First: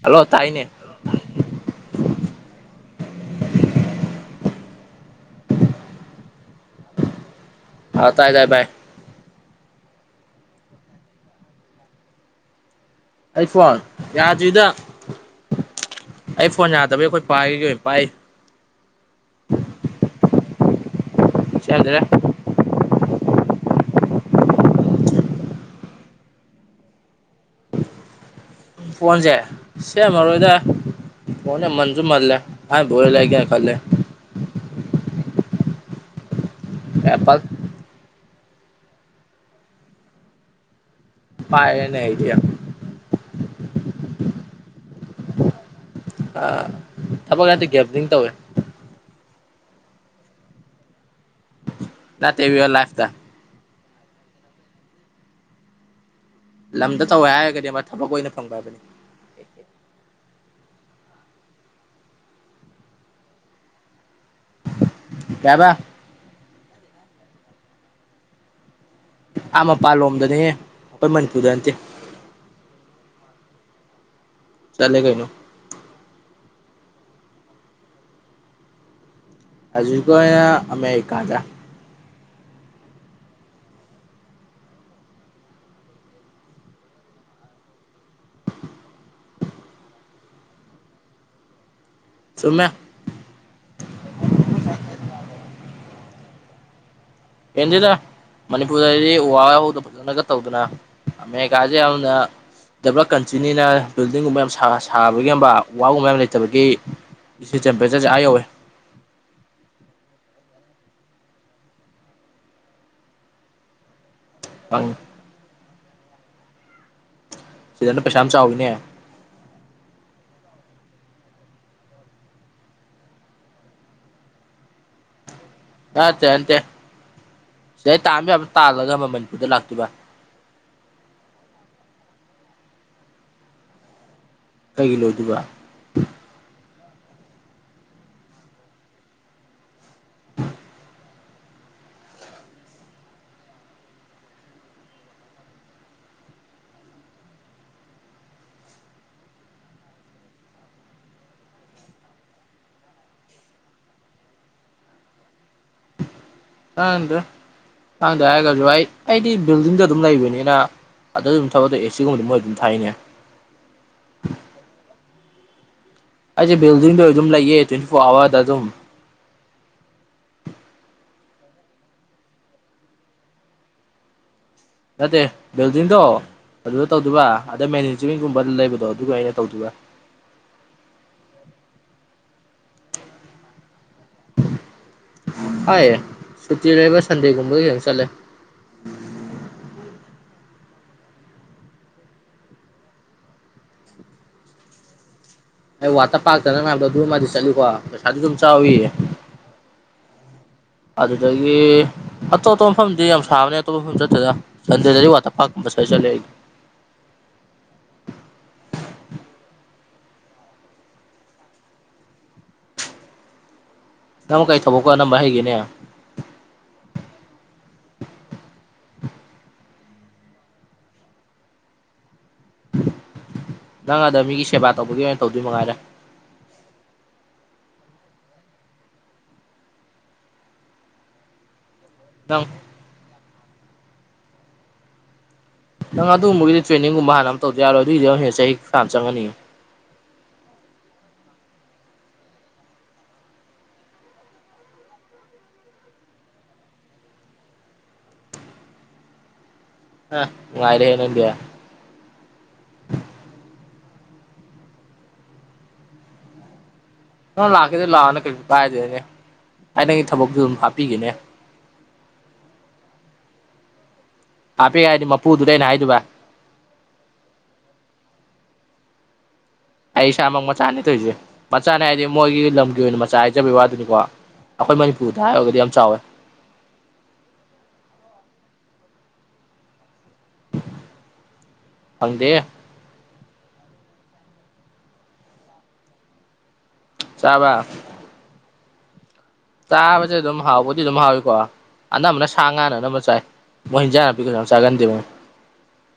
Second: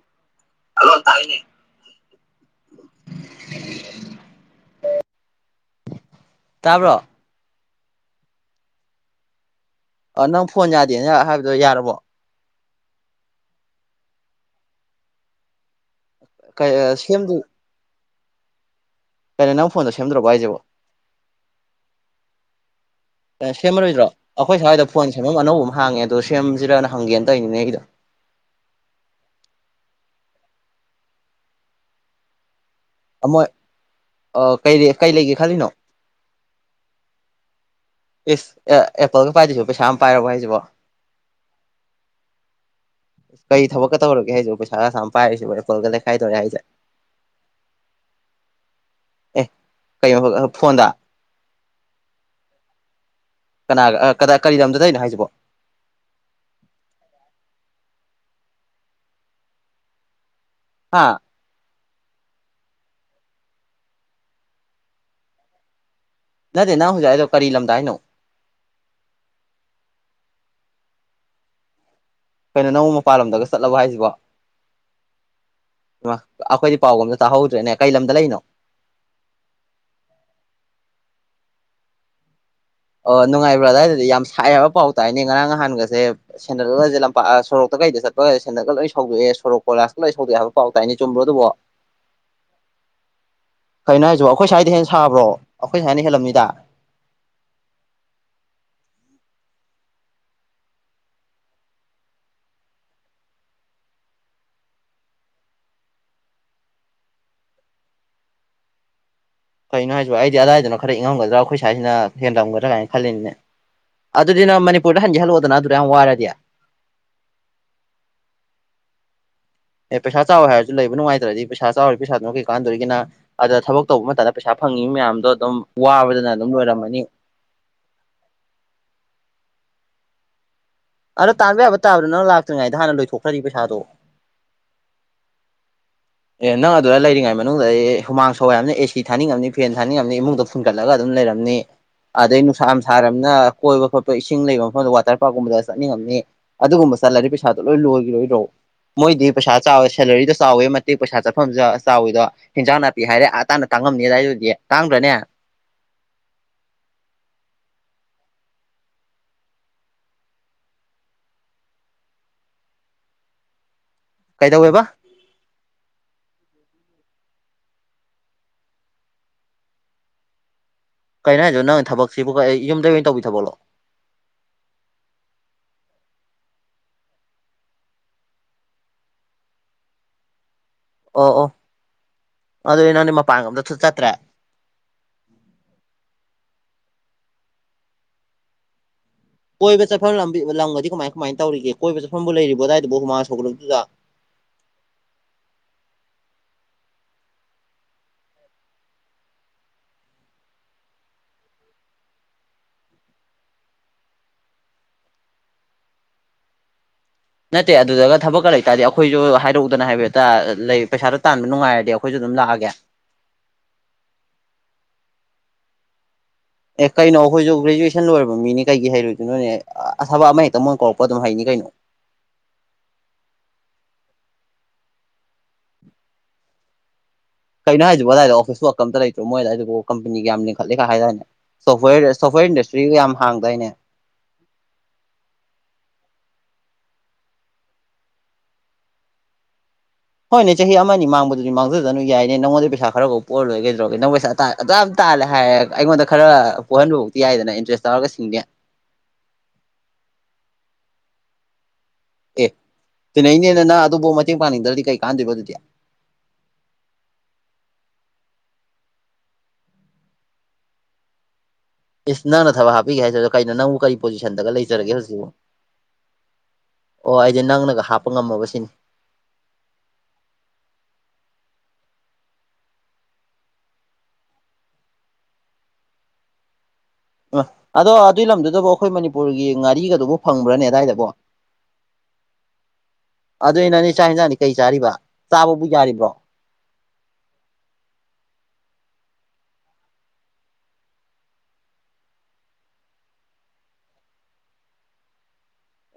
Hello ꯇꯥꯏꯅꯦ hello ꯇꯥꯏꯅꯦ ꯇꯕ꯭ꯔꯣ ꯑꯥ ꯇꯥꯏ ꯇꯥꯏ ꯚꯥꯏ ꯑ ꯅꯪ ꯐꯣꯟ ꯌꯥꯗꯦꯅ ꯍꯥꯏꯕꯗꯣ ꯌꯥꯔꯕꯣ ꯑꯩ ꯐꯣꯟ ꯌꯥꯗ꯭ꯔꯤꯗ ꯑꯩ ꯐꯣꯟ ꯌꯥꯗꯕꯩ ꯑꯩꯈꯣꯏ ꯁꯦꯝꯗꯨ ꯄꯥꯒꯤꯁꯦ ꯑꯣꯏ ꯄꯥꯏꯔꯤ ꯀꯩꯅꯣ ꯅꯪ ꯐꯣꯟꯗ ꯁꯦꯝꯗꯔ꯭ꯕꯣ ꯍꯥꯏꯁꯤꯕꯣ ꯁꯦꯝꯗꯔ꯭ꯦ [inaudible] ꯁꯦꯝꯃꯔꯣꯏꯗ꯭ꯔꯣ ꯑꯩꯈꯣꯏ ꯁ꯭ꯋꯥꯏꯗ ꯐꯣꯟ ꯁꯦꯝꯐꯝ ꯑꯅꯧꯕ ꯑꯃ ꯍꯥꯡꯉꯦ ꯑꯗꯣ ꯁꯦꯝꯁꯤꯔꯅ ꯍꯪꯒꯦꯅ ꯇꯧꯅꯤꯅꯦ ꯑꯩꯒꯤꯗꯣ ꯐꯣꯟꯁꯦ ꯁꯦꯝꯃꯔꯣꯏꯗ ꯐꯣꯟꯁꯦ ꯃꯜꯁꯨ ꯃꯜꯂꯦ [unintelligible] ꯑꯥ ꯀꯩ ꯀꯩ ꯂꯩꯒꯦ ꯈꯜꯂꯤꯅꯣ ꯑꯦꯄꯜ ꯏꯁ ꯑꯦ ꯑꯦꯄꯜꯒ ꯄꯥꯏꯗꯨꯏꯁꯤ ꯄꯩꯁꯥ ꯑꯝ ꯄꯥꯏꯔꯕꯣ ꯍꯥꯏꯁꯤꯕꯣ ꯄꯥꯏꯔꯦꯅꯦ ꯑꯩꯗꯤ ꯀꯩ ꯊꯥꯕꯛꯀ ꯇꯧꯔꯒꯦ ꯍꯥꯏꯁꯤꯕꯣ ꯄꯩꯁꯥꯒ ꯑꯁꯥꯝ ꯄꯥꯏꯔꯤꯁꯤꯕꯣ ꯑꯦꯄꯜꯒ ꯂꯩ ꯊꯕꯛ ꯅꯠꯇꯦ ꯒꯦꯝꯕꯂꯤꯡ ꯇꯧꯌꯦ ꯑꯦ ꯀꯩ [unintelligible] ꯐꯣꯟꯗ ꯅꯠꯇꯦ ꯔꯤꯑꯜ ꯂꯥꯏꯞꯇ ꯀꯅꯥꯒ ꯑꯩ ꯀꯗꯥꯏ ꯀꯔꯤ ꯂꯝꯗ ꯇꯩꯅꯣ ꯍꯥꯏꯁꯤꯕꯣ ꯂꯝꯗ ꯇꯧꯋꯦ ꯍꯥꯏꯔꯒꯗꯤ ꯑꯃ ꯊꯕꯛ ꯑꯣꯏꯅ ꯐꯪꯕ ꯍꯥꯏꯕꯅꯤ ꯍꯥꯥ ꯀꯩ ꯍꯥꯏꯕ ꯅꯠꯇꯦ ꯅꯪ ꯍꯧꯖꯤꯛ ꯍꯥꯏꯗꯣ ꯀꯔꯤ ꯂꯝꯗ ꯍꯥꯏꯅꯣ ꯑꯥ ꯃꯄꯥꯟꯂꯣꯝꯗꯅꯦ ꯑꯩꯈꯣꯏ ꯃꯅꯤꯄꯨꯔꯗ ꯅꯠꯇꯦ ꯀꯩꯅꯣ ꯅꯪꯕꯨ ꯃꯄꯥꯟꯂꯣꯝꯗꯒ ꯆꯠꯂꯕ ꯍꯥꯏꯁꯤꯕꯣ ꯆꯠꯂꯦ ꯀꯩꯅꯣ ꯍꯩꯃ ꯑꯩꯈꯣꯏꯗꯤ ꯄꯥꯎꯒ ꯑꯝꯇ ꯇꯥꯍꯧꯗ꯭ꯔꯦꯅꯦ ꯀꯩ ꯂꯝꯗ ꯂꯩꯔꯤꯅꯣ ꯍꯧꯖꯤꯛꯀꯤ ꯑꯣꯏꯅ ꯑꯃꯦꯔꯤꯀꯥꯗ ꯑꯣ ꯅꯨꯡꯉꯥꯏꯕ꯭ꯔꯥ ꯑꯗꯥꯏꯗꯗꯤ ꯌꯥꯝ ꯁꯥꯏ ꯍꯥꯏꯕ ꯄꯥꯎ ꯇꯥꯏꯅꯦ ꯉꯔꯥꯡ ꯅꯍꯥꯟꯒꯁꯦ ꯁꯦꯟꯗꯜꯒꯖꯦ ꯂꯝꯄꯥꯛ ꯁꯣꯔꯣꯛꯇ ꯀꯩꯗ ꯆꯠꯄꯒꯖꯦ ꯁꯦꯟꯗꯜꯒ ꯂꯣꯏ ꯁꯧꯗꯣꯛꯑꯦ ꯁꯣꯔꯣꯛ ꯀꯣꯏꯂꯥꯁꯀ ꯂꯣꯏ ꯁꯗꯣꯛꯑꯦ ꯍꯥꯏꯕ ꯄꯥꯎ ꯇꯥꯏꯅꯦ ꯆꯨꯝ꯭ꯕꯔꯣ ꯑꯗꯨꯕꯣ [inaudible] ꯆꯨꯝꯃꯦ ꯀꯩꯅꯣ ꯍꯥꯏꯁꯤꯕꯣ ꯑꯩꯈꯣꯏ ꯁ꯭ꯋꯥꯏꯗꯩꯩ ꯍꯦꯟꯅ ꯁꯥꯕ꯭ꯔꯣ ꯑꯩꯈꯣꯏ ꯁꯋꯥꯏꯅ ꯍꯦꯟꯂꯝꯅꯤꯗ ꯍꯦꯟꯗꯦꯗ ꯃꯅꯤꯄꯨꯔꯗꯗꯤ ꯎ ꯋꯥ [unintelligible] ꯐꯖꯅꯒ ꯇꯧꯗꯅ ꯑꯃꯦꯔꯤꯀꯥꯁꯦ ꯌꯥꯝꯅ ꯗꯦꯕꯂꯞ ꯀꯟꯇ꯭ꯔꯤꯅꯤꯅ ꯕꯤꯜꯗꯤꯡꯒꯨꯝꯕ ꯌꯥꯝ ꯁꯥ ꯁꯥꯕꯒꯤ ꯎ ꯋꯥ ꯒꯨꯝꯕ ꯃꯌꯥꯝ ꯂꯩꯇꯕꯒꯤ ꯁꯤ ꯇꯦꯝꯄꯔꯦꯆꯔꯁꯦ ꯑꯥ ꯌꯧꯋꯦ ꯀꯩꯅꯣ ꯍꯥꯏꯁꯤꯕꯣ ꯑꯩꯗꯤ ꯑꯗꯥꯏꯗꯅ ꯈꯔ ꯏꯪꯉꯝꯒꯗ꯭ꯔꯥ ꯑꯩꯈꯣꯏ꯭ꯁꯋꯥꯏꯁꯤꯅ ꯍꯦꯟꯂꯝꯒꯗꯔꯅ ꯈꯜꯂꯤꯅꯤꯅꯦ ꯑꯗꯨꯗꯤ ꯅꯪ ꯃꯅꯤꯄꯨꯔꯗ ꯍꯟꯒꯦ ꯍꯜꯂꯛꯑꯣꯗꯅ ꯑꯗꯨꯗ ꯌꯥꯝ ꯋꯥꯔꯗꯤ ꯁꯤꯗꯅ ꯄꯩꯁꯥ ꯌꯥꯝ ꯆꯥꯎꯋꯤꯅꯦ ꯑꯦ ꯄꯩꯁꯥ ꯆꯥꯎꯌꯦ ꯍꯥꯏꯔꯁꯨ ꯂꯩꯕ ꯅꯨꯡꯉꯥꯏꯇꯔ꯭ꯗꯤ ꯄꯩꯁꯥ ꯆꯥꯎꯔꯤꯕ ꯄꯩꯁꯥꯗꯨꯅ ꯀꯩ ꯀꯥꯟꯅꯗꯧꯔꯤꯒꯦ ꯅꯪ ꯑꯗ ꯊꯕꯛ ꯇꯧꯕ ꯃꯇꯝꯗ ꯄꯩꯁꯥ ꯐꯪꯉꯤ ꯃꯌꯥꯝꯗꯣ ꯑꯗꯨꯝ ꯑꯥ ꯅꯠꯇꯦ ꯋꯥꯕꯗꯅ ꯑꯗꯨꯝ ꯅꯠꯇꯦ ꯂꯣꯏꯔꯝꯃꯅꯤ ꯁꯤꯗꯩ ꯇꯥꯥꯟꯕ ꯌꯥꯕ ꯇꯥꯜꯂꯒ ꯑꯃ ꯃꯅꯤꯄꯨꯔꯗ ꯂꯥꯛꯇꯣꯏꯕ ꯑꯗ ꯇꯥꯟꯕ ꯌꯥꯕ ꯇꯥꯟꯂꯁꯨ ꯅꯪ ꯂꯥꯛꯇ꯭ꯔꯤꯉꯩꯗꯥ ꯍꯥꯟꯅ ꯂꯣꯏꯊꯣꯛꯈꯔꯗꯤ ꯄꯩꯁꯥꯗꯣ ꯀꯩꯒꯤ ꯂꯣꯏꯗꯨꯏꯕ ꯑꯦ ꯅꯪ ꯑꯗꯨꯗ ꯂꯩꯔꯤꯉꯩ ꯃꯅꯨꯡꯗꯗꯤ ꯍꯨꯃꯥꯡ ꯁꯧꯏ ꯍꯥꯏꯕꯅꯤꯅ ꯑꯦ ꯁꯤ ꯊꯥꯅꯤꯡꯉꯝꯅꯤ ꯐꯦꯟ ꯊꯥꯅꯤꯡꯉꯝꯅꯤ ꯏꯃꯨꯡꯗꯣ ꯐꯨꯟꯒꯠꯂꯒ ꯑꯗꯨꯝ ꯂꯩꯔꯝꯅꯤ ꯑꯗꯩ ꯅꯨꯡꯁꯥ ꯌꯥꯝ ꯁꯥꯔꯕꯅꯤꯅ ꯀꯣꯏꯕ ꯈꯣꯠꯄ ꯏꯁꯤꯡ ꯂꯩꯕ ꯃꯐꯝꯗ ꯋꯥꯇꯔ ꯄꯥꯔꯛꯀꯨꯝꯕꯗ ꯆꯠꯅꯤꯡꯉꯝꯅꯤ ꯑꯗꯨꯒꯨꯝꯕ ꯆꯠꯂꯔꯤ ꯄꯩꯁꯥꯗꯣ ꯂꯣꯏ ꯂꯣꯏꯒꯤ ꯔꯣꯏꯗꯔꯣ ꯃꯣꯏꯗꯤ ꯄꯩꯁꯥ ꯆꯥꯎꯋꯦ ꯁꯦꯂꯔꯤꯗ ꯆꯥꯎꯋꯦ ꯃ... ꯃꯇꯤꯛ ꯄꯩꯁꯥ ꯆꯠꯐꯝꯁꯨ ꯆꯥꯎꯋꯤꯗꯣ ꯍꯤꯟꯖꯥꯡ ꯅꯥꯄꯤ ꯍꯥꯏꯔꯦ ꯑꯥ ꯇꯥꯟꯅ ꯇꯥꯡꯉꯝꯅꯤ ꯑꯗꯥꯏꯗꯨꯗꯤ ꯇꯥꯡꯗ꯭ꯔꯅꯦ ꯇꯥꯪꯗꯦꯗ ꯇꯥꯡꯗꯦ ꯍꯥꯏꯔꯒꯁꯨ ꯑꯩ ꯑꯩꯗꯤ ꯕꯤꯜꯗꯤꯡꯗ ꯑꯗꯨꯝ ꯂꯩꯕꯅꯤꯅ ꯑꯗ ꯑꯗꯨꯝ ꯊꯕꯛ [unintelligible] ꯑꯦ ꯁꯤ ꯒꯨꯝꯕꯗꯤ ꯃꯣꯏ ꯑꯗꯨꯝ ꯊꯥꯏꯅꯦ ꯀꯩꯗꯧꯋꯦꯕ ꯑꯩꯗꯤ ꯕꯤꯜꯗꯤꯡꯗ ꯑꯗꯨꯝ ꯂꯩꯌꯦ ꯇ꯭ꯋꯦꯟꯇꯤ ꯐꯣꯔ ꯑꯋꯥꯔꯗ ꯑꯗꯨꯝ ꯀꯩꯅꯣ ꯍꯥꯏꯁꯤꯕꯣ ꯅꯪ ꯊꯕꯛꯁꯤꯕꯨ ꯀꯩ ꯌꯨꯝꯗꯩ ꯑꯣꯏꯅ ꯇꯧꯕꯤ ꯊꯕꯛꯂꯣ ꯅꯠꯇꯦ ꯕꯤꯜꯗꯤꯡꯗꯣ ꯑꯗꯨꯗ ꯇꯧꯗꯨꯕ ꯑꯗ ꯃꯦꯅꯦꯆꯤꯡꯒꯨꯝꯕ ꯂꯩꯕꯗꯣ ꯑꯗꯨꯒ ꯑꯩꯅ ꯇꯧꯗꯨꯏꯕ ꯑꯣ ꯑꯣ ꯑꯗꯨꯗꯤ ꯅꯪꯗꯤ ꯃꯄꯥꯟꯒ ꯑꯝꯇꯁꯨꯠ ꯆꯠꯇ꯭ꯔꯦ ꯍꯣꯏ ꯁꯨꯇꯤ ꯂꯩꯕ ꯁꯟꯗꯦꯒꯨꯝꯕꯗ ꯑꯣꯏꯅ ꯆꯠꯂꯦ ꯀꯣꯏꯕ ꯆꯠꯐꯝ ꯂꯝꯕꯤ ꯂꯝꯒꯗꯤ ꯀꯃꯥꯏ ꯀꯃꯥꯏꯅ ꯇꯧꯔꯤꯒꯦ ꯀꯣꯏꯕ ꯆꯠꯐꯝꯕꯨ ꯂꯩꯔꯤꯕꯣ ꯑꯗꯨꯋꯥꯏꯗꯨꯕꯨ ꯍꯨꯃꯥ ꯁꯧꯒꯠꯂꯕꯗꯨꯗ ꯑꯩ ꯋꯥꯇꯔ ꯄꯥꯛꯇꯅ ꯅꯪꯅ ꯍꯥꯏꯕꯗꯣ ꯑꯗꯨ ꯃꯥꯗꯤ ꯆꯠꯂꯤꯀꯣ ꯄꯩꯁꯥꯗꯤ ꯑꯗꯨꯝ ꯆꯥꯎꯏ [inaudible] ꯑꯗꯨꯗꯒꯤ ꯑꯇꯣꯞꯄ ꯃꯐꯝꯗꯤ ꯌꯥꯝ ꯁꯥꯕꯅꯦ ꯑꯇꯣꯞꯄ ꯃꯐꯝ ꯆꯠꯇꯗꯅ ꯁꯟꯗꯦꯗꯗꯤ ꯋꯥꯇꯔ ꯄꯥꯛꯛꯀꯨꯝꯕ ꯁ꯭ꯤꯗꯩ ꯆꯠꯂꯦ ꯅꯠꯇꯦ ꯑꯗꯨꯗꯒ ꯊꯕꯛꯀ ꯂꯩꯇꯥꯥꯔꯗꯤ ꯑꯩꯈꯣꯏꯁꯨ ꯍꯥꯏꯔꯛꯎꯗꯅ ꯍꯥꯏꯐꯦꯠꯇ ꯂꯩ ꯄꯩꯁꯥꯗꯣ ꯇꯥꯟꯕ ꯅꯨꯡꯉꯥꯏꯔꯗꯤ ꯑꯩꯈꯣꯏꯁꯨ ꯑꯗꯨꯝ ꯂꯥꯛꯑꯒꯦ ꯅꯪꯕꯨ ꯀꯩ ꯊꯕꯛꯄꯨ ꯑꯥꯅꯝꯕ ꯍꯩꯒꯦꯅꯦ ꯑꯦ ꯀꯩꯅꯣ ꯑꯩꯈꯣꯏꯁꯨ ꯒ꯭ꯔꯦꯖꯨꯋꯦꯁꯟ ꯂꯣꯏꯔꯕ ꯃꯤꯅꯤ ꯀꯩꯒꯤ ꯍꯩꯔꯣꯏꯗꯣꯏꯅꯣꯅꯦ ꯑꯊꯕꯛ ꯑꯃ ꯍꯦꯛꯇ ꯃꯣꯏ ꯀꯧꯔꯛꯄ ꯑꯗꯨꯝ ꯍꯩꯅꯤ ꯀꯩꯅꯣ ꯅꯪ ꯑꯗ ꯃꯤꯒꯤ ꯁꯦꯕꯥ ꯇꯧꯕꯒꯤ ꯑꯣꯏꯅ ꯇꯧꯗꯣꯏ ꯃꯉꯥꯏꯔꯦ ꯀꯩꯅꯣ ꯍꯥꯏꯖꯤꯕꯨ ꯑꯗꯨꯋꯥꯏꯗ ꯑꯣꯐꯤꯁ ꯋꯥꯛꯀ ꯑꯝꯇ ꯂꯩꯇ꯭ꯔꯣ ꯃꯣꯏꯗ ꯑꯗꯨꯕꯨ ꯀꯝꯄꯅꯤꯒ ꯌꯥꯝ ꯂꯤꯡꯈꯠꯂꯦꯀꯥꯏ ꯍꯥꯏꯗꯥꯏꯅꯦ ꯁꯣꯐꯋꯦꯔ ꯅꯪ ꯁꯣꯐꯋꯦꯔ ꯏꯟꯗꯁꯇ꯭ꯔꯤꯒ ꯌꯥꯝ ꯍꯥꯡꯗꯏꯅꯦ ꯅꯪ ꯑꯗꯨꯨꯝꯕꯒꯤꯗꯤ ꯇ꯭ꯔꯦꯅꯤꯡꯒꯨꯝꯕ ꯍꯥꯟꯅ ꯑꯃ ꯇꯧꯗ ꯌꯥꯔꯣꯏ ꯑꯗꯨꯏꯒꯤꯗ ꯍꯡ ꯆꯍꯤ ꯐꯅꯥ ꯌꯥꯝꯅ ꯆꯪꯉꯅꯤꯌꯦ ꯍꯣꯏꯅꯦ ꯆꯍꯤ ꯑꯃꯅꯤ ꯃꯥꯡꯕꯗꯨꯗꯤ ꯃꯥꯡꯖ ꯖꯅꯨ ꯌꯥꯏꯅꯦ ꯅꯉꯣꯟꯗ ꯄꯩꯁꯥ ꯈꯔꯐꯥꯎ ꯄꯨꯔ ꯂꯣꯏꯔꯦ ꯀꯩꯗꯧꯔꯒ ꯅꯪ ꯄꯩꯁꯥ ꯇ ꯑꯗꯨ ꯌꯥꯝ ꯇꯥꯜꯂꯦ ꯍꯥꯏꯔꯦ ꯑꯩꯉꯣꯟꯗ ꯈꯔ ꯄꯣꯛꯍꯟꯕꯕꯧꯇꯤ ꯌꯥꯏꯗꯅ ꯏꯟꯇꯔꯦꯁ ꯇꯧꯔꯒ ꯁꯤꯡꯒꯦ ꯑ ꯅꯨꯪꯉꯥꯏꯔꯦꯍꯦ ꯅꯪꯗꯤ ꯑꯦ ꯇꯤꯅꯩꯅꯦꯅ ꯅꯪ ꯑꯗꯨꯕꯧ ꯃꯇꯦꯡ ꯄꯥꯡꯅꯤꯡꯗ꯭ꯔꯗꯤ ꯀꯩ ꯀꯥꯟꯅꯗꯣꯏꯕ ꯑꯗꯨꯗꯤ ꯅꯪ ꯂꯥꯛꯀꯦꯁꯨ ꯂꯥꯛꯑꯣꯅꯦ ꯀꯩꯁꯨ ꯀꯥꯏꯗꯦꯅꯦ ꯑꯩ ꯅꯪꯒꯤ ꯊꯕꯛꯇꯨ ꯑꯗꯨꯝ ꯍꯥꯞꯄꯤꯒꯦꯅꯦ ꯏꯁ ꯅꯪꯅ ꯊꯕꯛ ꯍꯥꯞꯄꯤꯒꯦ ꯍꯥꯏꯖꯦ ꯀꯩꯅꯣ ꯅꯪꯕꯨ ꯀꯩ ꯍꯥꯞꯄꯦ ꯍꯥꯏꯗꯤ ꯃꯄꯨꯗꯨꯗ ꯑꯩꯅ ꯍꯥꯏꯗꯨꯕ ꯑꯣ ꯑꯩꯗꯤ ꯅꯪꯅꯒ ꯍꯥꯞꯄ ꯉꯝꯃꯕ ꯁꯤꯅꯤ ꯑꯩ ꯏꯁꯥꯃꯛ ꯃꯆꯥꯅꯦ ꯇꯣꯏꯔꯤꯁꯦ ꯃꯆꯥꯅꯦ ꯍꯥꯏꯗꯤ ꯃꯣꯏꯒꯤ ꯂꯝꯒꯤ ꯑꯣꯏꯅ ꯃꯆꯥ ꯍꯥꯏꯖꯕꯒꯤ ꯋꯥꯗꯨꯅꯤꯀꯣ ꯑꯩꯈꯣꯏ ꯃꯅꯤꯄꯨꯔꯗ ꯍꯥꯏꯔꯒꯗꯤ ꯌꯥꯝ ꯆꯥꯎꯋꯦ ꯑ ꯑꯗꯣ ꯑꯗꯨꯏ ꯂꯝꯗꯨꯗꯕꯨ ꯑꯩꯈꯣꯏ ꯃꯅꯤꯄꯨꯔꯒꯤ ꯉꯥꯔꯤꯒꯗꯨꯕꯨ ꯐꯪꯕ꯭ꯔꯅꯦ ꯑꯗꯨꯋꯥꯏꯗꯕꯣ ꯐꯪꯗꯦ ꯑꯗꯨꯏ ꯅꯪꯗꯤ ꯆꯥꯛ ꯌꯦꯟꯁꯥꯡꯗꯤ ꯀꯩ ꯆꯥꯔꯤꯕ ꯆꯥꯕꯕꯨ ꯌꯥꯔꯤꯕ꯭ꯔꯣ ꯆꯥꯕ ꯆꯥꯕꯁꯦ ꯑꯗꯨꯝ ꯍꯥꯎꯕꯨꯗꯤ ꯑꯗꯨꯝ ꯍꯥꯎꯏꯀꯣ ꯑꯅꯝꯕꯅ ꯁꯥ ꯉꯥꯅꯅ ꯑꯅꯝꯕꯅꯥ ꯆꯥꯏ ꯃꯣꯏ ꯏꯖꯥꯡ ꯅꯄꯤ ꯀꯅꯥꯝ ꯆꯒꯥꯟꯗꯦꯕ [unintelligible]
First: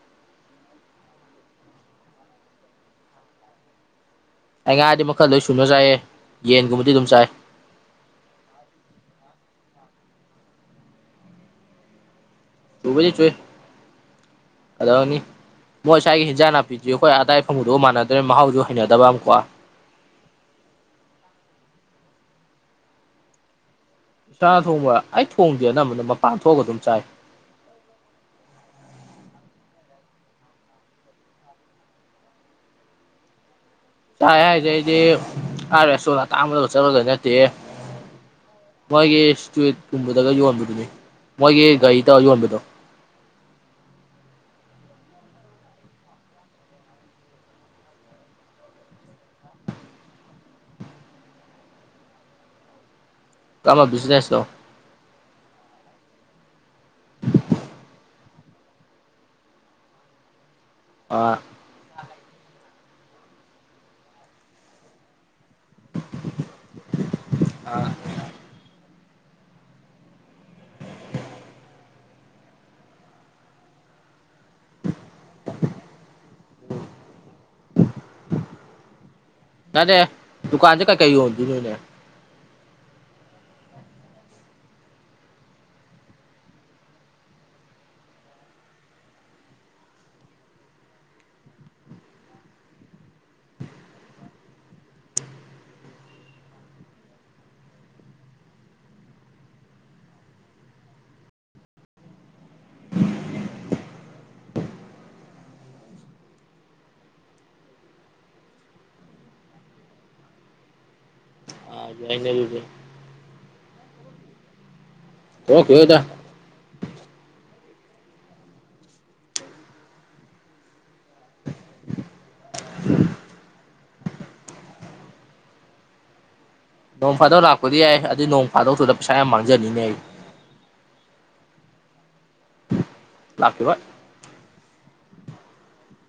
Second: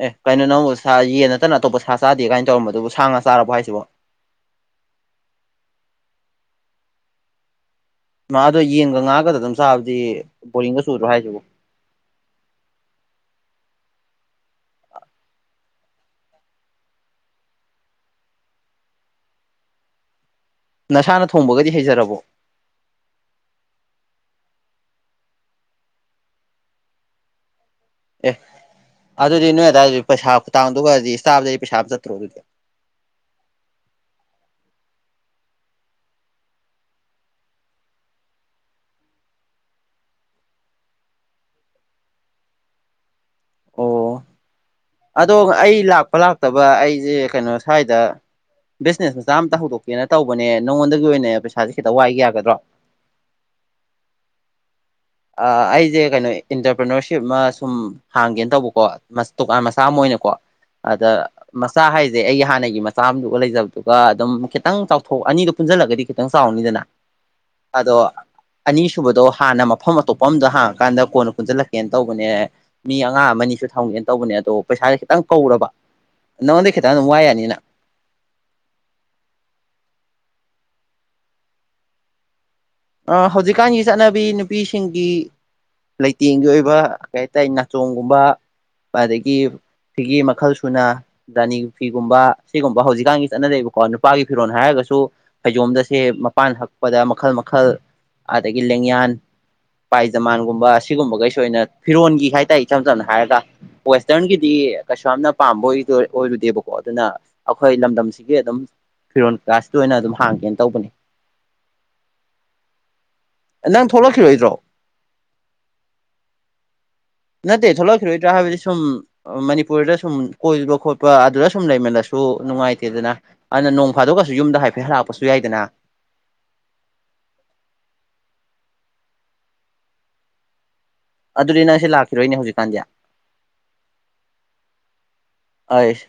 ꯑꯦ ꯀꯩꯅꯣ ꯅꯪꯕꯨ ꯁꯥ ꯌꯦꯟ ꯅꯠꯇꯅ ꯑꯇꯣꯞꯄ ꯁꯥ ꯆꯥꯗꯦ ꯀꯥꯏꯅ ꯇꯧꯔꯝꯕ ꯑꯗꯨꯕꯨ ꯁꯥ ꯉꯥ ꯆꯥꯔꯕꯣ ꯍꯥꯏꯁꯤꯕꯣ ꯑꯩ ꯉꯥꯗꯤ ꯃꯈꯜ ꯂꯣꯏ ꯁꯨꯅ ꯆꯥꯏꯌꯦ ꯌꯦꯟꯒꯨꯝꯕꯗꯤ ꯑꯗꯨꯝ ꯆꯥꯏ ꯃꯥ ꯑꯗꯣ ꯌꯦꯟꯒ ꯉꯥꯒꯗ ꯑꯗꯨꯝ ꯆꯥꯕꯗꯤ ꯕꯣꯔꯤꯡꯒ ꯆꯨꯗ꯭ꯔꯣ ꯍꯥꯏꯁꯤꯕꯣ ꯆꯨꯕꯨꯗꯤ ꯆꯨꯏ ꯀꯩꯗꯧꯔꯨꯅꯤ ꯃꯣꯏ ꯁꯋꯥꯒꯤ ꯍꯤꯟꯖꯥꯡ ꯅꯥꯄꯤꯁꯤꯖ ꯑꯩꯈꯣꯏ ꯑꯗꯥꯏ ꯐꯪꯕꯗꯨꯒ ꯃꯥꯟꯅꯗ꯭ꯔꯦ ꯃꯍꯥꯎꯁꯨ ꯍꯩꯅꯗꯕ ꯑꯃꯀꯣ ꯅꯁꯥꯅ ꯊꯣꯡꯕꯒꯗꯤ ꯍꯩꯖꯔꯕꯣ ꯏꯁꯥ ꯊꯣꯡꯕ ꯑꯩ ꯊꯣꯡꯗꯦ ꯑꯅꯝꯕꯅ ꯃꯄꯥꯟ ꯊꯣꯛꯑꯒ ꯑꯗꯨꯝ ꯆꯥꯏ ꯑꯦ ꯑꯗꯨꯗꯤ ꯅꯣꯏ ꯑꯗꯨꯋꯥꯏꯗꯤ ꯄꯩꯁꯥ ꯈꯨꯇꯥꯡꯗꯨꯒꯗꯤ ꯏꯁꯇꯥꯞꯗꯗꯤ ꯄꯩꯁꯥ ꯑꯃ ꯆꯠꯇ꯭ꯔꯣ ꯑꯗꯨꯗꯤ ꯆꯥꯏ ꯍꯥꯏꯁꯦ ꯑꯩꯗꯤ ꯐ꯭ꯔꯥꯏ ꯔꯥꯏꯁꯇꯣ ꯑꯇꯥꯕꯗꯒ ꯆꯠꯂꯨꯗꯣ ꯅꯠꯇꯦꯍꯦ ꯃꯣꯏꯒꯤ ꯏꯁꯇꯨꯋꯦꯠꯀꯨꯝꯕꯗꯒ ꯌꯣꯟꯕꯗꯨꯅꯤ ꯃꯣꯏꯒꯤ ꯒꯥꯔꯤ ꯇꯧꯔ ꯌꯣꯟꯕꯗꯣ ꯑꯣ ꯑꯗꯣ ꯑꯩ ꯂꯥꯛꯄ ꯂꯥꯛꯇꯕ ꯑꯩꯁꯦ ꯀꯩꯅꯣ ꯁ꯭ꯋꯥꯏꯗ ꯕꯤꯖꯤꯅꯦꯁ ꯃꯆꯥ ꯑꯃꯇ ꯍꯧꯗꯣꯛꯀꯦꯅ ꯇꯧꯕꯅꯦ ꯅꯉꯣꯟꯗꯒꯤ ꯑꯣꯏꯅ ꯄꯩꯁꯥꯥꯁꯦ ꯈꯤꯇ ꯋꯥꯏꯒꯦ ꯌꯥꯒꯗ꯭ꯔꯣ [inaudible] ꯀꯝꯕ ꯕꯤꯒꯤꯅꯦꯁ ꯅꯣ [inaudible] ꯑꯥ ꯑꯩꯁꯦ ꯀꯩꯅꯣ ꯏꯟꯇꯔꯄ꯭ꯔꯤꯅꯔꯁꯤꯞ ꯑꯃ ꯁꯨꯝ ꯍꯥꯡꯒꯦꯅ ꯇꯧꯕꯀꯣ ꯃꯥ ꯇꯣꯀꯥꯟ ꯆꯥꯃ ꯑꯣꯏꯅꯀꯣ ꯑꯗ ꯑꯥ ꯃꯆꯥ ꯍꯥꯏꯁꯦ ꯑꯩ ꯍꯥꯟꯅꯒꯤ ꯃꯆꯥ ꯑ ꯑꯃꯗꯨꯒ ꯂꯩꯖꯕꯗꯨꯒ ꯑꯗꯨꯝ ꯈꯤꯇꯪ ꯆꯥꯎꯊꯣꯛ ꯑꯅꯤꯗꯨꯣ ꯄꯨꯟꯖꯜꯂꯒꯗꯤ ꯈꯤꯇꯪ ꯆꯥꯎꯅꯤꯗꯅ ꯑꯗꯣ ꯑꯅꯤꯁꯨꯕꯗꯣ ꯍꯥꯟꯅ ꯃꯐꯝ ꯑꯇꯣꯞꯄ ꯑꯝꯗ ꯍꯥꯡꯉꯀꯥꯟꯗ ꯀꯣꯟꯅ ꯄꯨꯟꯁꯤꯜꯂꯛꯀꯦꯅ ꯇꯧꯕꯅꯦ ꯃꯤ ꯑꯉꯥꯡ ꯑꯃꯅꯤꯁꯨ ꯊꯝꯒꯦꯅ ꯇꯧꯕꯅꯦ ꯑꯗꯣ ꯄꯩꯁꯥꯥꯁꯦ ꯈꯤꯇꯪ ꯀꯧꯔꯕ ꯅꯉꯣꯟꯗꯩꯩ ꯈꯤꯇꯪ ꯑꯗꯨꯝ ꯋꯥꯏ ꯌꯥꯅꯤꯅ ꯇꯅꯦ ꯗꯨꯀꯥꯟꯁꯦ ꯀꯩꯀꯩ ꯌꯣꯟꯗꯣꯏꯅꯣꯏꯅꯦ ꯑ ꯍꯧꯖꯤꯛꯀꯥꯟꯒꯤ ꯆꯠꯅꯕꯤ ꯅꯨꯄꯤꯁꯤꯡꯒꯤ ꯂꯩꯇꯦꯡꯒꯤ ꯑꯣꯏꯕ ꯀꯩ ꯍꯥꯏꯇꯥꯔꯦ ꯅꯥꯆꯣꯡꯒꯨꯝꯕ ꯑꯗꯒꯤ ꯁꯤꯒꯤ ꯃꯈꯜ ꯁꯨꯅ ꯔꯥꯅꯤ ꯐꯤꯒꯨꯝꯕ ꯁꯤꯒꯨꯝꯕ ꯍꯧꯖꯤꯛꯀꯥꯟꯒꯤ ꯆꯠꯅꯔꯛꯏꯕꯥꯀꯣ ꯅꯨꯄꯥꯒꯤ ꯐꯤꯔꯣꯜ ꯍꯥꯏꯔꯒꯁꯨ ꯐꯩꯖꯣꯝꯗꯁꯦ ꯃꯄꯥꯟ ꯍꯛꯄꯗ ꯃꯈꯜ ꯃꯈꯜ ꯑꯗꯒꯤ ꯂꯦꯡꯌꯥꯟ ꯄꯥꯏꯖꯃꯥꯟꯒꯨꯝꯕ ꯁꯤꯒꯨꯝꯕꯈꯩꯁꯨ ꯑꯣꯏꯅ ꯐꯤꯔꯣꯟꯒꯤ ꯍꯥꯏꯇꯥꯔꯦ ꯏꯆꯝ ꯆꯝꯅ ꯍꯥꯏꯔꯒ ꯋꯦꯁꯇ꯭ꯔꯟꯒꯤꯗꯤ ꯀꯩꯁꯨ ꯌꯥꯝꯅ ꯄꯥꯝꯕ ꯑꯣꯏꯗꯨ ꯑꯣꯏꯔꯨꯗꯦꯕꯀꯣ ꯑꯗꯨꯅ ꯑꯩꯈꯣꯏ ꯂꯝꯗꯝꯁꯤꯒꯤ ꯑꯗꯨꯝ ꯐꯤꯔꯣꯜ ꯀꯥꯁꯤ ꯑꯣꯏꯅ ꯑꯗꯨꯝ ꯍꯥꯡꯒꯦꯅ ꯇꯧꯕꯅꯤ [unintelligible] ꯑꯥ ꯅꯪ ꯊꯣꯛꯂꯛꯈꯤꯔꯣꯏꯗ꯭ꯔꯣ ꯊꯣꯛꯂꯛꯈꯤꯔꯣꯏꯗꯥ ꯅꯠꯇꯦ ꯊꯣꯛꯂꯛꯈꯤꯔꯣꯏꯗ꯭ꯔꯥ ꯍꯥꯏꯕꯗꯤ ꯁꯨꯝ ꯑꯥ ꯃꯅꯤꯄꯨꯔꯗ ꯁꯨꯝ ꯀꯣꯏꯕ ꯈꯣꯠꯄ ꯑꯗꯨꯗ ꯁꯨꯝ ꯂꯩꯃꯜꯂꯁꯨ ꯅꯨꯡꯉꯥꯏꯇꯦꯗꯅ ꯑꯗꯨꯅ ꯅꯣꯡ ꯐꯥꯗꯣꯛꯒꯁꯨ ꯌꯨꯝꯗ ꯍꯥꯏꯐꯦꯠ ꯍꯜꯂꯛꯄꯁꯨ ꯌꯥꯏꯗꯅ ꯅꯣꯡ ꯐꯥꯗꯣꯛ ꯂꯥꯛꯄꯗꯤ ꯌꯥꯏ ꯑꯗꯨ ꯅꯣꯡ ꯐꯥꯗꯣꯛꯇꯨꯗ ꯄꯩꯁꯥ ꯌꯥꯝ ꯃꯥꯡꯖꯅꯤꯅꯦ ꯑꯩ ꯑꯗꯨꯗꯤ ꯅꯪꯁꯤ ꯂꯥꯛꯈꯤꯔꯣꯏꯅꯦ ꯍꯧꯖꯤꯛꯀꯥꯟꯗꯤ ꯂꯥꯛꯈꯤꯔꯣꯏ [inaudible] ꯑꯩꯁ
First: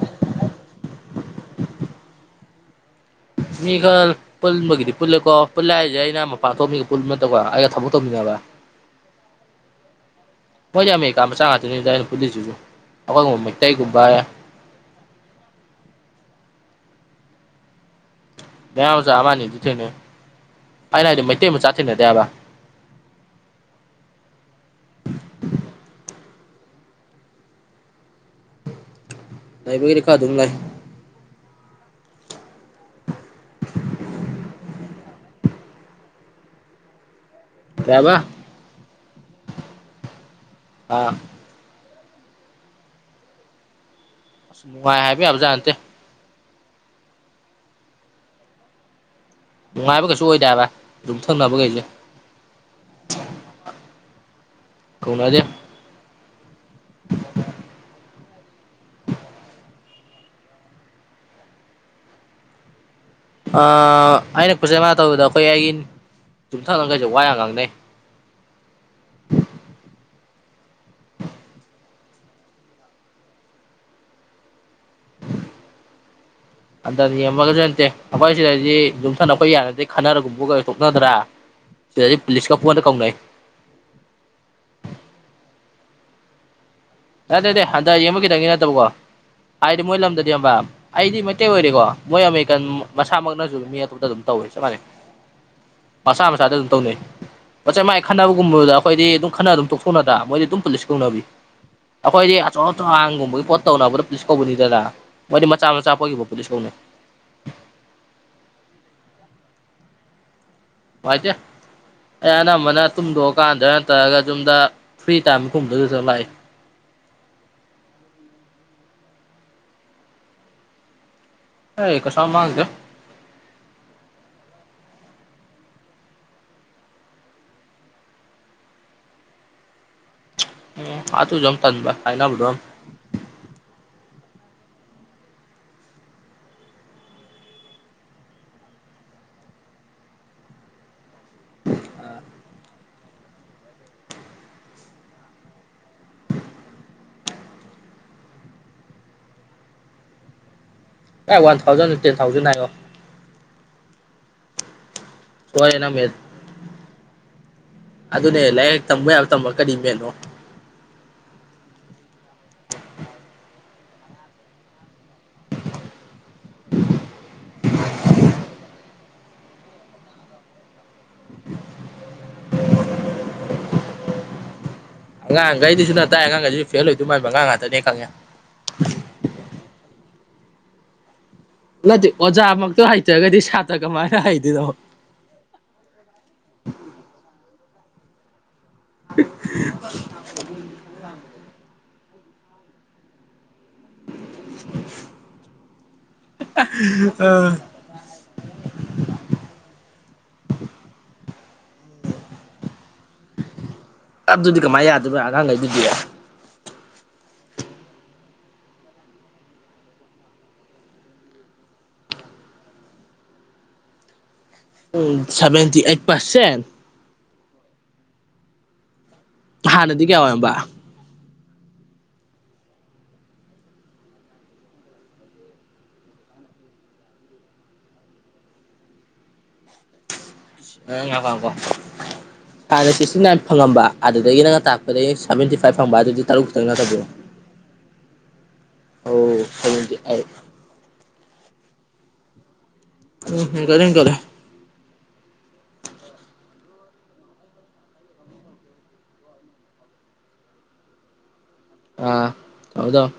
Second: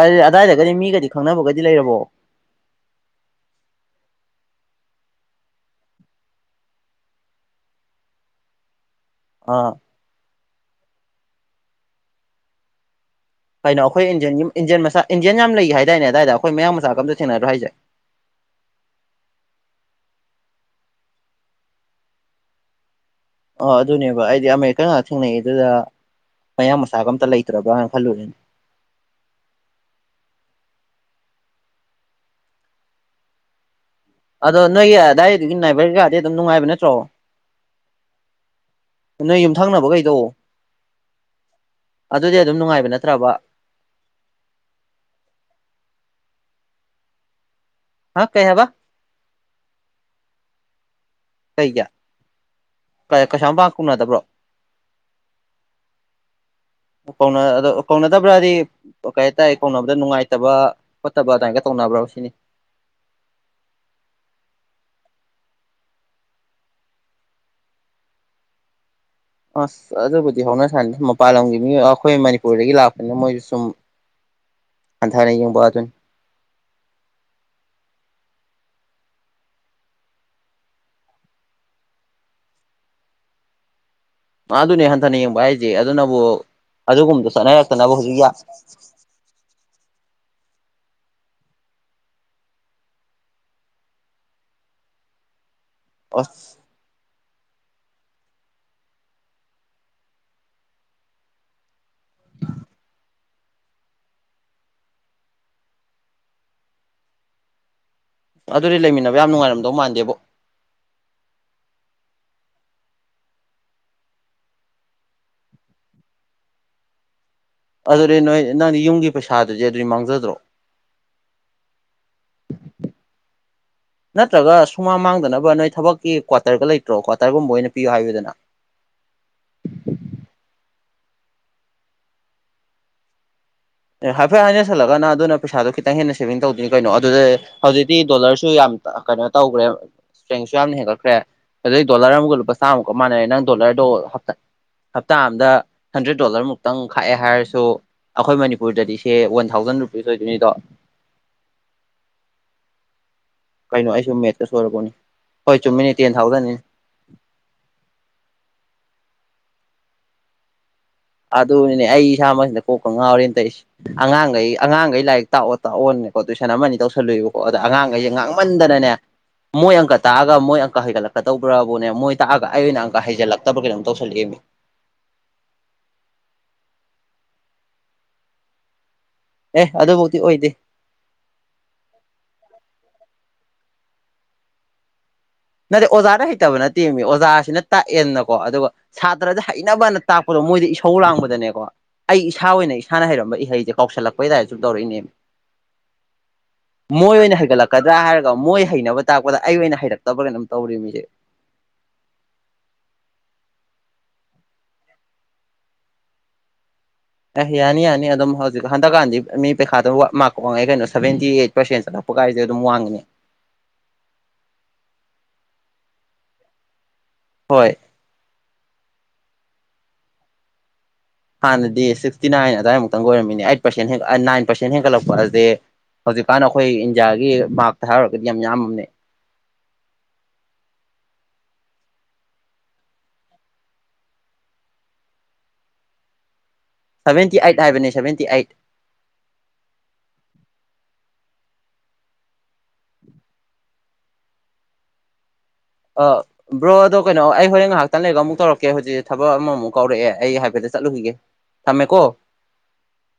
ꯑꯥ ꯑꯗꯥꯏꯗꯒꯗꯤ ꯃꯤꯒꯗꯤ ꯈꯪꯅꯕꯒꯗꯤ ꯂꯩꯔꯕꯣ ꯃꯤꯈꯜ ꯄꯨꯟꯕꯒꯤꯗꯤ ꯄꯨꯜꯂꯦꯀꯣ ꯄꯨꯜꯂꯦ ꯍꯥꯏꯁꯦ ꯑꯩꯅ ꯃꯄꯥꯟ ꯊꯣꯛꯑꯥꯒꯥ ꯃꯤꯒ ꯄꯨꯟꯕ ꯅꯠꯇꯕꯥꯥ ꯑꯩꯒ ꯊꯕꯛ ꯇꯧꯃꯤꯟꯅꯕ ꯑꯥ ꯃꯣꯏꯗꯤ ꯑꯃꯦꯔꯤꯀꯥ ꯃꯆꯥ ꯉꯥꯛꯇꯅꯤꯗ ꯑꯩꯅ ꯄꯨꯜꯂꯤꯁꯤꯁꯨ [unintelligible] ꯀꯩꯅꯣ ꯑꯩꯈꯣꯏ ꯏꯟꯗꯤꯌꯟ ꯏꯟꯗꯤꯌꯟ ꯃꯆꯥ ꯏꯟꯗꯤꯌꯟ ꯌꯥꯝ ꯂꯩ ꯍꯥꯏꯗꯥꯏꯅꯦ ꯑꯗꯥꯏꯗꯥ ꯑꯩꯈꯣꯏ ꯃꯌꯡ ꯃꯆꯥꯒꯥ ꯑꯝꯇ ꯊꯦꯡꯅꯗ꯭ꯔꯣ ꯍꯥꯏꯖꯦ ꯃꯥꯌꯥꯡ ꯃꯆꯥ ꯑꯃꯥ ꯑꯅꯤꯗꯤ ꯊꯦꯡꯅꯩ ꯑꯩꯅ ꯍꯥꯏꯗꯤ ꯃꯩꯇꯩ ꯃꯆꯥ ꯊꯦꯡꯅꯗꯦ ꯍꯥꯏꯕꯥ ꯑ ꯑꯗꯨꯅꯦꯕ ꯑꯩꯗꯤ ꯑꯃꯦꯔꯤꯀꯥꯟ ꯉꯥꯛ ꯊꯦꯡꯅꯩ ꯑꯗꯨꯗ ꯃꯌꯥꯡ ꯃꯆꯥꯒ ꯑꯝꯇ ꯂꯩꯇ꯭ꯔꯕꯔꯥ ꯈꯜꯂꯨꯔꯦ ꯂꯩꯕꯒꯤꯗꯤ ꯈꯔ ꯑꯗꯨꯝ ꯂꯩ ꯑꯗꯣ ꯅꯣꯏꯒꯤ ꯑꯗꯥꯏꯗꯨꯗꯤ ꯅꯥꯏꯕꯔ ꯀꯩꯀꯥꯗꯤ ꯑꯗꯨꯝ ꯅꯨꯡꯉꯥꯏꯕ ꯅꯠꯇ꯭ꯔꯣ ꯀꯩ ꯍꯥꯏꯕ ꯅꯣꯏ ꯌꯨꯝꯊꯪꯅꯕꯒꯩꯗꯣ ꯑꯥ ꯑꯗꯨꯗꯤ ꯑꯗꯨꯝ ꯅꯨꯡꯉꯥꯏꯕ ꯅꯠꯇ꯭ꯔꯕ ꯅꯨꯡꯉꯥꯏ ꯍꯥꯏꯕ ꯌꯥꯕꯖꯥꯠ ꯅꯠꯇꯦ ꯍꯥ ꯀꯩ ꯍꯥꯏꯕꯥ ꯅꯨꯡꯉꯥꯏꯕ ꯀꯩꯁꯨ ꯑꯣꯏꯗꯦ ꯍꯥꯏꯕꯥ ꯌꯨꯝꯊꯪꯅꯕꯈꯩꯁꯦ ꯀꯩ ꯀꯩꯁꯥꯝ ꯄꯥꯛ ꯀꯧꯅꯗꯕ꯭ꯔꯣ ꯀꯧꯅꯗꯦ ꯀꯧꯅ ꯑ ꯀꯧꯅꯗꯕ꯭ꯔꯥꯗꯤ ꯀꯩ ꯍꯥꯏꯇꯥꯥꯔꯦ ꯀꯧꯅꯕꯗ ꯅꯨꯡꯉꯥꯏꯇꯕ ꯈꯣꯠꯇꯕ ꯑꯗꯨꯃꯥꯏꯒ ꯇꯧꯅꯕ꯭ꯔꯣ ꯁꯤꯅꯤ ꯑ ꯑꯩꯅꯥ ꯀꯣꯆꯤꯡ ꯀꯩꯀꯥ ꯇꯧꯕꯗꯥ ꯑꯩꯈꯣꯏ ꯑꯩꯒꯤ ꯌꯨꯝꯊꯪꯅꯕꯥꯈꯩꯁꯦ ꯋꯥ ꯌꯥꯝ ꯉꯥꯡꯅꯩ [unintelligible] ꯑꯁ ꯑꯗꯨꯕꯨꯗꯤ ꯍꯧꯅ ꯁꯥꯅꯤ ꯃꯄꯥꯟ ꯂꯝꯒꯤ ꯃꯤ ꯑꯩꯈꯣꯏ ꯃꯅꯤꯄꯨꯔꯗꯒꯤ ꯂꯥꯛꯄꯅꯤꯅ ꯃꯣꯏꯁꯨ ꯁꯨꯝ ꯍꯥꯟꯊꯥꯅꯥ ꯌꯦꯡꯕꯗꯨꯅꯤ ꯍꯟꯊꯅꯥ ꯌꯦꯡꯕꯒꯥ ꯅꯠꯇꯦ ꯑꯩꯈꯣꯏ ꯒꯤ [unintelligible] ꯌꯨꯝꯊꯪꯅꯕꯒꯩ ꯌꯥꯅꯗ꯭ꯔꯥꯗꯤ ꯈꯠꯅꯥꯔꯒꯨꯝꯕꯒ ꯐꯨꯔꯥ ꯇꯣꯛꯅꯗ꯭ꯔꯥ ꯁꯤꯗꯗꯤ ꯄꯨꯂꯤꯁꯀ ꯄꯨꯡꯀꯧꯗ ꯀꯧꯅꯩ ꯃꯥ ꯑꯗꯨꯅꯦ ꯍꯟꯊꯅ ꯌꯦꯡꯕ ꯍꯥꯏꯁꯦ ꯑꯗꯨꯅꯕꯨ ꯑꯗꯨꯒꯨꯝꯕꯗ ꯅꯠꯇꯦ ꯅꯠꯇꯦ ꯆꯠꯅꯔꯛꯇꯅꯕ ꯍꯟꯗꯛ ꯍꯧꯖꯤꯛ ꯌꯦꯡꯕ ꯌꯥ ꯈꯤꯇꯪꯒꯤ ꯅꯠꯇꯕꯀꯣ ꯍꯥꯏꯗꯤ ꯃꯣꯏ ꯂꯝꯗꯗꯤ ꯈꯉꯕꯥ ꯑꯩꯗꯤ ꯃꯩꯇꯩ ꯑꯣꯏꯔꯗꯤꯀꯣ ꯃꯣꯏ ꯑꯃꯦꯔꯤꯀꯥꯟ ꯃꯁꯥꯃꯛꯅꯁꯨꯝ ꯃꯤ ꯑꯇꯣꯞꯄꯗ ꯑꯗꯨꯝ ꯇꯧꯋꯦ ꯆꯞ ꯃꯥꯟꯅꯩ [inaudible] ꯃꯁꯥꯅꯥ ꯃꯁꯥꯗ ꯑꯗꯨꯝ ꯇꯧꯅꯩ ꯃꯆꯥꯏ ꯃꯥꯏ ꯈꯟꯅꯕꯒꯨꯝꯕꯗ ꯑꯩꯈꯣꯏꯗꯤ ꯑꯗꯨꯝ ꯈꯠꯅꯥꯔꯥ ꯑꯗꯨꯝ ꯇꯣꯛꯊꯣꯛꯅꯗ꯭ꯔ ꯃꯣꯏꯗꯤ ꯑꯗꯨꯝ ꯄꯨꯂꯤꯁ ꯀꯧꯅꯕꯤ ꯑꯩꯈꯣꯏꯗꯤ ꯑꯆꯧ ꯑꯆꯥꯡꯒꯨꯝꯕꯒꯤ ꯄꯣꯠ ꯇꯧꯅꯕꯗ ꯄꯨꯂꯤꯁ ꯀꯧꯕꯅꯤꯗꯅ ꯃꯣꯏꯗꯤ ꯃꯆꯥ ꯃꯆꯥ ꯄꯣꯠꯀꯤꯕꯧ ꯄꯨꯂꯤꯁ ꯀꯧꯅꯩ ꯑꯗꯨꯗꯤ ꯂꯩꯃꯤꯟꯅꯕ ꯌꯥꯝ ꯅꯨꯡꯉꯥꯏꯔꯝꯗꯧ ꯃꯥꯟꯗꯦꯕꯣ ꯅꯨꯡꯉꯥꯏꯇꯦ ꯑꯩ ꯑꯅꯝꯕꯅ ꯇꯨꯝꯗꯣꯀꯥꯟꯗ ꯅꯠꯇꯔꯒ ꯌꯨꯝꯗ ꯐ꯭ꯔꯤ ꯇꯥꯏꯝ ꯒꯨꯝꯕꯗꯨꯗ ꯂꯥꯛꯏ꯫ ꯑꯗꯨꯗꯤ ꯅꯣꯏ ꯅꯪꯗꯤ ꯌꯨꯝꯒꯤ ꯄꯩꯁꯥꯗꯨꯗꯤ ꯑꯗꯨꯗꯤ ꯃꯥꯡꯖꯗ꯭ꯔꯣ꯫ ꯍꯩ ꯀꯩꯁꯨꯌꯝ ꯃꯥꯥꯡꯗꯦ [inaudible] ꯅꯠꯇ꯭ꯔꯒ ꯁꯨꯃꯥꯡ ꯃꯥꯡꯗꯅꯕ ꯅꯣꯏ ꯊꯕꯛꯀꯤ ꯀ꯭ꯋꯥꯇꯔꯒ ꯂꯩꯇ꯭ꯔꯣ ꯀ꯭ꯋꯥꯇꯔꯒꯨꯝꯕ ꯑꯣꯏꯅ ꯄꯤꯌꯨ ꯍꯥꯏꯌꯨꯗꯅ꯫ ꯎꯝ ꯑꯗꯨꯖꯨ ꯑꯃꯨꯛ ꯇꯟꯕ ꯍꯥꯏꯅꯕꯗꯣꯝ ꯑꯦ ꯍꯥꯏꯐꯦꯠ ꯍꯥꯏꯅꯁꯜꯂꯒ ꯅꯪ ꯑꯗꯨꯅ ꯄꯩꯁꯥꯗꯣ ꯈꯤꯇꯪ ꯍꯦꯟꯅ ꯁꯦꯕꯤꯡ ꯇꯧꯗꯨꯏꯅꯤ ꯀꯩꯅꯣ ꯑꯗꯨꯗ ꯌꯦ ꯍꯧꯖꯤꯛꯇꯤ ꯗꯣꯂꯔꯁꯨ ꯌꯥꯝ ꯑ ꯀꯩꯅꯣ ꯇꯧꯒ꯭ꯔꯦ ꯍꯦꯟꯁꯨ ꯌꯥꯝꯅ ꯍꯦꯟꯒꯠꯈ꯭ꯔꯦ꯫ ꯍꯧꯖꯤꯛ ꯗꯣꯂꯔ ꯑꯃꯒ ꯂꯨꯄꯥ ꯆꯥꯝꯃꯨꯛꯀ ꯃꯥꯟꯅꯔꯦ ꯅꯪ ꯗꯣꯂꯔꯗꯣ ꯍꯞꯇ ꯍꯞꯇꯥ ꯑꯝꯗ ꯍꯟꯗ꯭ꯔꯦꯠ ꯗꯣꯂꯔ ꯃꯨꯛꯇꯪ ꯈꯥꯛꯑꯦ ꯍꯥꯏꯔꯁꯨ ꯑꯈꯣꯏ ꯃꯅꯤ ꯄꯨꯔꯗꯗꯤ ꯁꯦ ꯋꯥꯟ ꯊꯥꯎꯖꯟ ꯔꯨꯄꯤꯁ ꯑꯣꯏꯗꯨꯏꯅꯤꯗꯣ꯫ ꯀꯥꯏ ꯋꯥꯟ ꯊꯥꯎꯖꯟꯅꯣ ꯇꯦꯟ ꯊꯥꯎꯖꯟ ꯍꯥꯏꯌꯣ꯫ ꯀꯩꯅꯣ ꯑꯩꯁꯤꯕꯨ ꯃꯦꯠꯀꯥ ꯁꯣꯏꯔꯕꯣꯅꯦ꯫ ꯍꯣꯏ ꯁꯣꯏꯔꯦ ꯆꯨꯝꯃꯤꯅꯦ ꯅꯪ ꯇꯦꯟ ꯃꯦꯠ ꯊꯥꯎꯖꯟꯅꯤ ꯑꯗꯨꯅꯦ ꯂꯥꯏꯍꯦꯛ ꯇꯝꯕ ꯌꯥꯕ ꯇꯝꯃ ꯀꯔꯤ ꯃꯦꯠꯅꯣ꯫ ꯑꯗꯨꯅꯤꯅꯦ ꯑꯩ ꯏꯁꯥꯃꯛꯁꯤꯅꯥ ꯀꯣꯛꯀ ꯉꯥꯎꯔꯦꯟ ꯇꯩꯁꯤ- ꯑꯉꯥꯡꯒꯩ ꯑꯉꯥꯡꯒꯩ ꯂꯥꯏꯔꯤꯛ ꯇꯥꯛꯑꯣ ꯇꯥꯛꯑꯣꯅꯦꯀꯣ ꯇꯨꯏꯁꯟ ꯑꯃꯅꯤ ꯇꯧꯁꯜꯂꯨꯏꯕꯀꯣ ꯑꯗ ꯑꯉꯥꯡꯒꯩꯖꯦ ꯉꯥꯡ ꯃꯟꯗꯅꯅꯦ ꯃꯣꯏ ꯑꯪꯀ ꯇꯥꯛꯑꯒ ꯃꯣꯏ ꯑꯪꯀ ꯍꯩꯒꯠꯂꯛ ꯀꯇꯧꯕ꯭ꯔꯥꯕꯨꯅꯦ ꯃꯣꯏ ꯇꯥꯛꯑꯒ ꯑꯩ ꯑꯣꯏꯅ ꯑꯪꯀ ꯍꯩꯖꯜꯂꯛꯇꯕ꯭ꯔ ꯀꯩꯅꯣꯝ ꯇꯧꯁꯜꯂꯛꯑꯦꯃꯤ꯫ ꯑꯉꯥꯡꯒꯩꯗꯨꯖꯨ ꯅꯪꯅ ꯇꯥꯛꯢ ꯑꯉꯥꯡꯒꯩꯗꯨꯖꯨ ꯐꯦꯜ ꯑꯣꯏꯗꯧ ꯃꯥꯟꯕ ꯑꯉꯥꯡꯉꯥꯛꯇꯅꯦ ꯈꯪꯉꯦ꯫ ꯑꯦ ꯑꯗꯨꯕꯧꯗꯤ ꯑꯣꯏꯗꯦ ꯅꯠꯇꯦ ꯑꯣꯖꯥꯃꯛꯇꯣ ꯍꯩꯇ꯭ꯔꯒꯗꯤ ꯁꯥꯇ꯭ꯔ ꯀꯃꯥꯏꯅ ꯍꯩꯗꯨꯢꯅꯣ꯫ ꯅꯠꯇꯦ ꯑꯣꯖꯥꯅ ꯍꯩꯇꯕ ꯅꯠꯇꯦꯃꯤ ꯑꯣꯖꯥꯁꯤꯅ ꯇꯥꯛꯑꯦꯅꯀꯣ ꯑꯗꯨꯒ ꯁꯥꯇ꯭ꯔꯗ ꯍꯩꯅꯕꯅ ꯇꯥꯛꯄꯗꯣ ꯃꯣꯏꯗ ꯏꯁꯧ ꯂꯥꯡꯕꯗꯅꯦꯀꯣ ꯑꯩ ꯏꯁꯥ ꯑꯣꯏꯅ ꯏꯁꯥꯅ ꯍꯩꯔꯝꯕ ꯏꯍꯩꯖꯦ ꯀꯥꯎꯁꯜꯂꯛꯄꯩ ꯇꯥꯏꯞ ꯁꯨꯝ ꯇꯧꯔꯏꯅꯦ꯫ ꯃꯣꯏ ꯑꯣꯏꯅ ꯍꯩꯒꯠꯂꯛꯀꯗ꯭ꯔꯥ ꯍꯥꯏꯔꯒ ꯃꯣꯏ ꯍꯩꯅꯕ ꯇꯥꯛꯄꯗ ꯑꯩ ꯑꯣꯏꯅ ꯍꯩꯔꯛꯇꯕ꯭ꯔꯥ ꯀꯩꯅꯣꯝ ꯇꯧꯔꯦꯃꯤ ꯁꯦ ꯑꯗꯨꯗꯤ ꯀꯃꯥꯏ ꯌꯥꯗꯨꯏꯕ ꯑꯉꯥꯡꯒꯩꯗꯨꯗꯤ꯫ ꯑꯦ ꯌꯥꯅꯤ ꯌꯥꯅꯤ ꯑꯗꯨꯝ ꯍꯧꯖꯤꯛ ꯍꯟꯗꯛꯀꯥꯟꯗꯤ ꯃꯤ ꯄꯩꯈꯥꯗ ꯃꯥꯛꯀ ꯋꯥꯡꯉꯛꯑꯦ ꯀꯩꯅꯣ ꯁꯕꯦꯟꯇꯤ ꯑꯦꯠ ꯄꯔꯁꯦꯟ ꯆꯠꯂꯦ ꯄꯒꯥꯏꯖꯦ ꯑꯗꯨꯝ ꯋꯥꯡꯉꯤꯅꯤ ꯎꯝ ꯁꯕꯦꯟꯇꯤ ꯑꯦꯠ ꯄꯥꯔꯁꯦꯟ ꯍꯣꯏ ꯍꯥꯟꯅꯗꯤ ꯀꯌꯥ ꯑꯣꯏꯔꯝꯕ꯫ ꯍꯥꯟꯅꯗꯤ ꯁꯤꯛꯁꯇꯤꯅꯥꯏꯟ ꯑꯗꯥꯏꯃꯨꯛꯇꯪ ꯑꯣꯏꯔꯝꯃꯤꯅꯦ ꯑꯩꯠ ꯄꯥꯔꯁꯦꯟ ꯍꯦꯟ ꯑ ꯅꯥꯏꯟ ꯄꯔꯁꯦꯟ ꯍꯦꯟꯀꯠꯂꯛꯄ ꯍꯥꯢꯁꯦ ꯍꯧꯖꯤꯛꯀꯥꯟ ꯑꯈꯣꯏ ꯏꯟꯗꯤꯌꯥꯒꯤ ꯃꯥꯛꯇ ꯍꯥꯏꯔꯨꯔꯒꯗꯤ ꯌꯥꯝ ꯌꯥꯝꯃꯝꯅꯦ꯫ ꯑꯥ ꯉꯥꯢꯈꯣꯉꯥꯢꯈꯣ ꯍꯥꯟꯅ ꯁꯤꯛꯁꯇꯤ ꯅꯥꯏꯟ ꯐꯪꯉꯝꯕ ꯑꯗꯨꯗꯒꯤ ꯅꯪꯅ ꯇꯥꯛꯄꯗꯒꯤ ꯁꯕꯦꯟꯇꯤ ꯐꯥꯏꯚ ꯐꯪꯕ ꯑꯗꯨꯗꯤ ꯇꯔꯨꯛ ꯈꯥꯇꯪ ꯅꯠꯇꯕ꯭ꯔꯣ ꯁꯦꯕꯦꯟꯇꯤ ꯑꯦꯠ ꯍꯥꯏꯕꯅꯦ ꯁꯦꯕꯦꯟꯇꯤ ꯑꯦꯠ ꯑꯣ ꯁꯦꯕꯦꯟꯇꯤ ꯑꯦꯠ ꯎꯝ ꯍꯦꯟꯒꯠꯂꯦ-ꯍꯦꯟꯒꯠꯂꯦ ꯑꯥ ꯕ꯭ꯔꯣ ꯑꯗꯣ ꯀꯩꯅꯣ ꯑꯩ ꯍꯣꯔꯦꯟ ꯉꯥꯍꯥꯛꯇꯪ ꯂꯩꯔꯒ ꯑꯃꯨꯛ ꯇꯧꯔꯛꯀꯦ ꯍꯧꯖꯤꯛ ꯊꯕꯛ ꯑꯃꯃꯨꯛ ꯀꯧꯔꯛꯑꯦ ꯑꯩ ꯍꯥꯏꯐꯦꯠꯇꯪ ꯆꯠꯂꯨꯈꯤꯒꯦ꯫ ꯊꯝꯃꯦꯀꯣ ꯑꯥ ꯊꯝꯃꯨ ꯊꯝꯃꯨ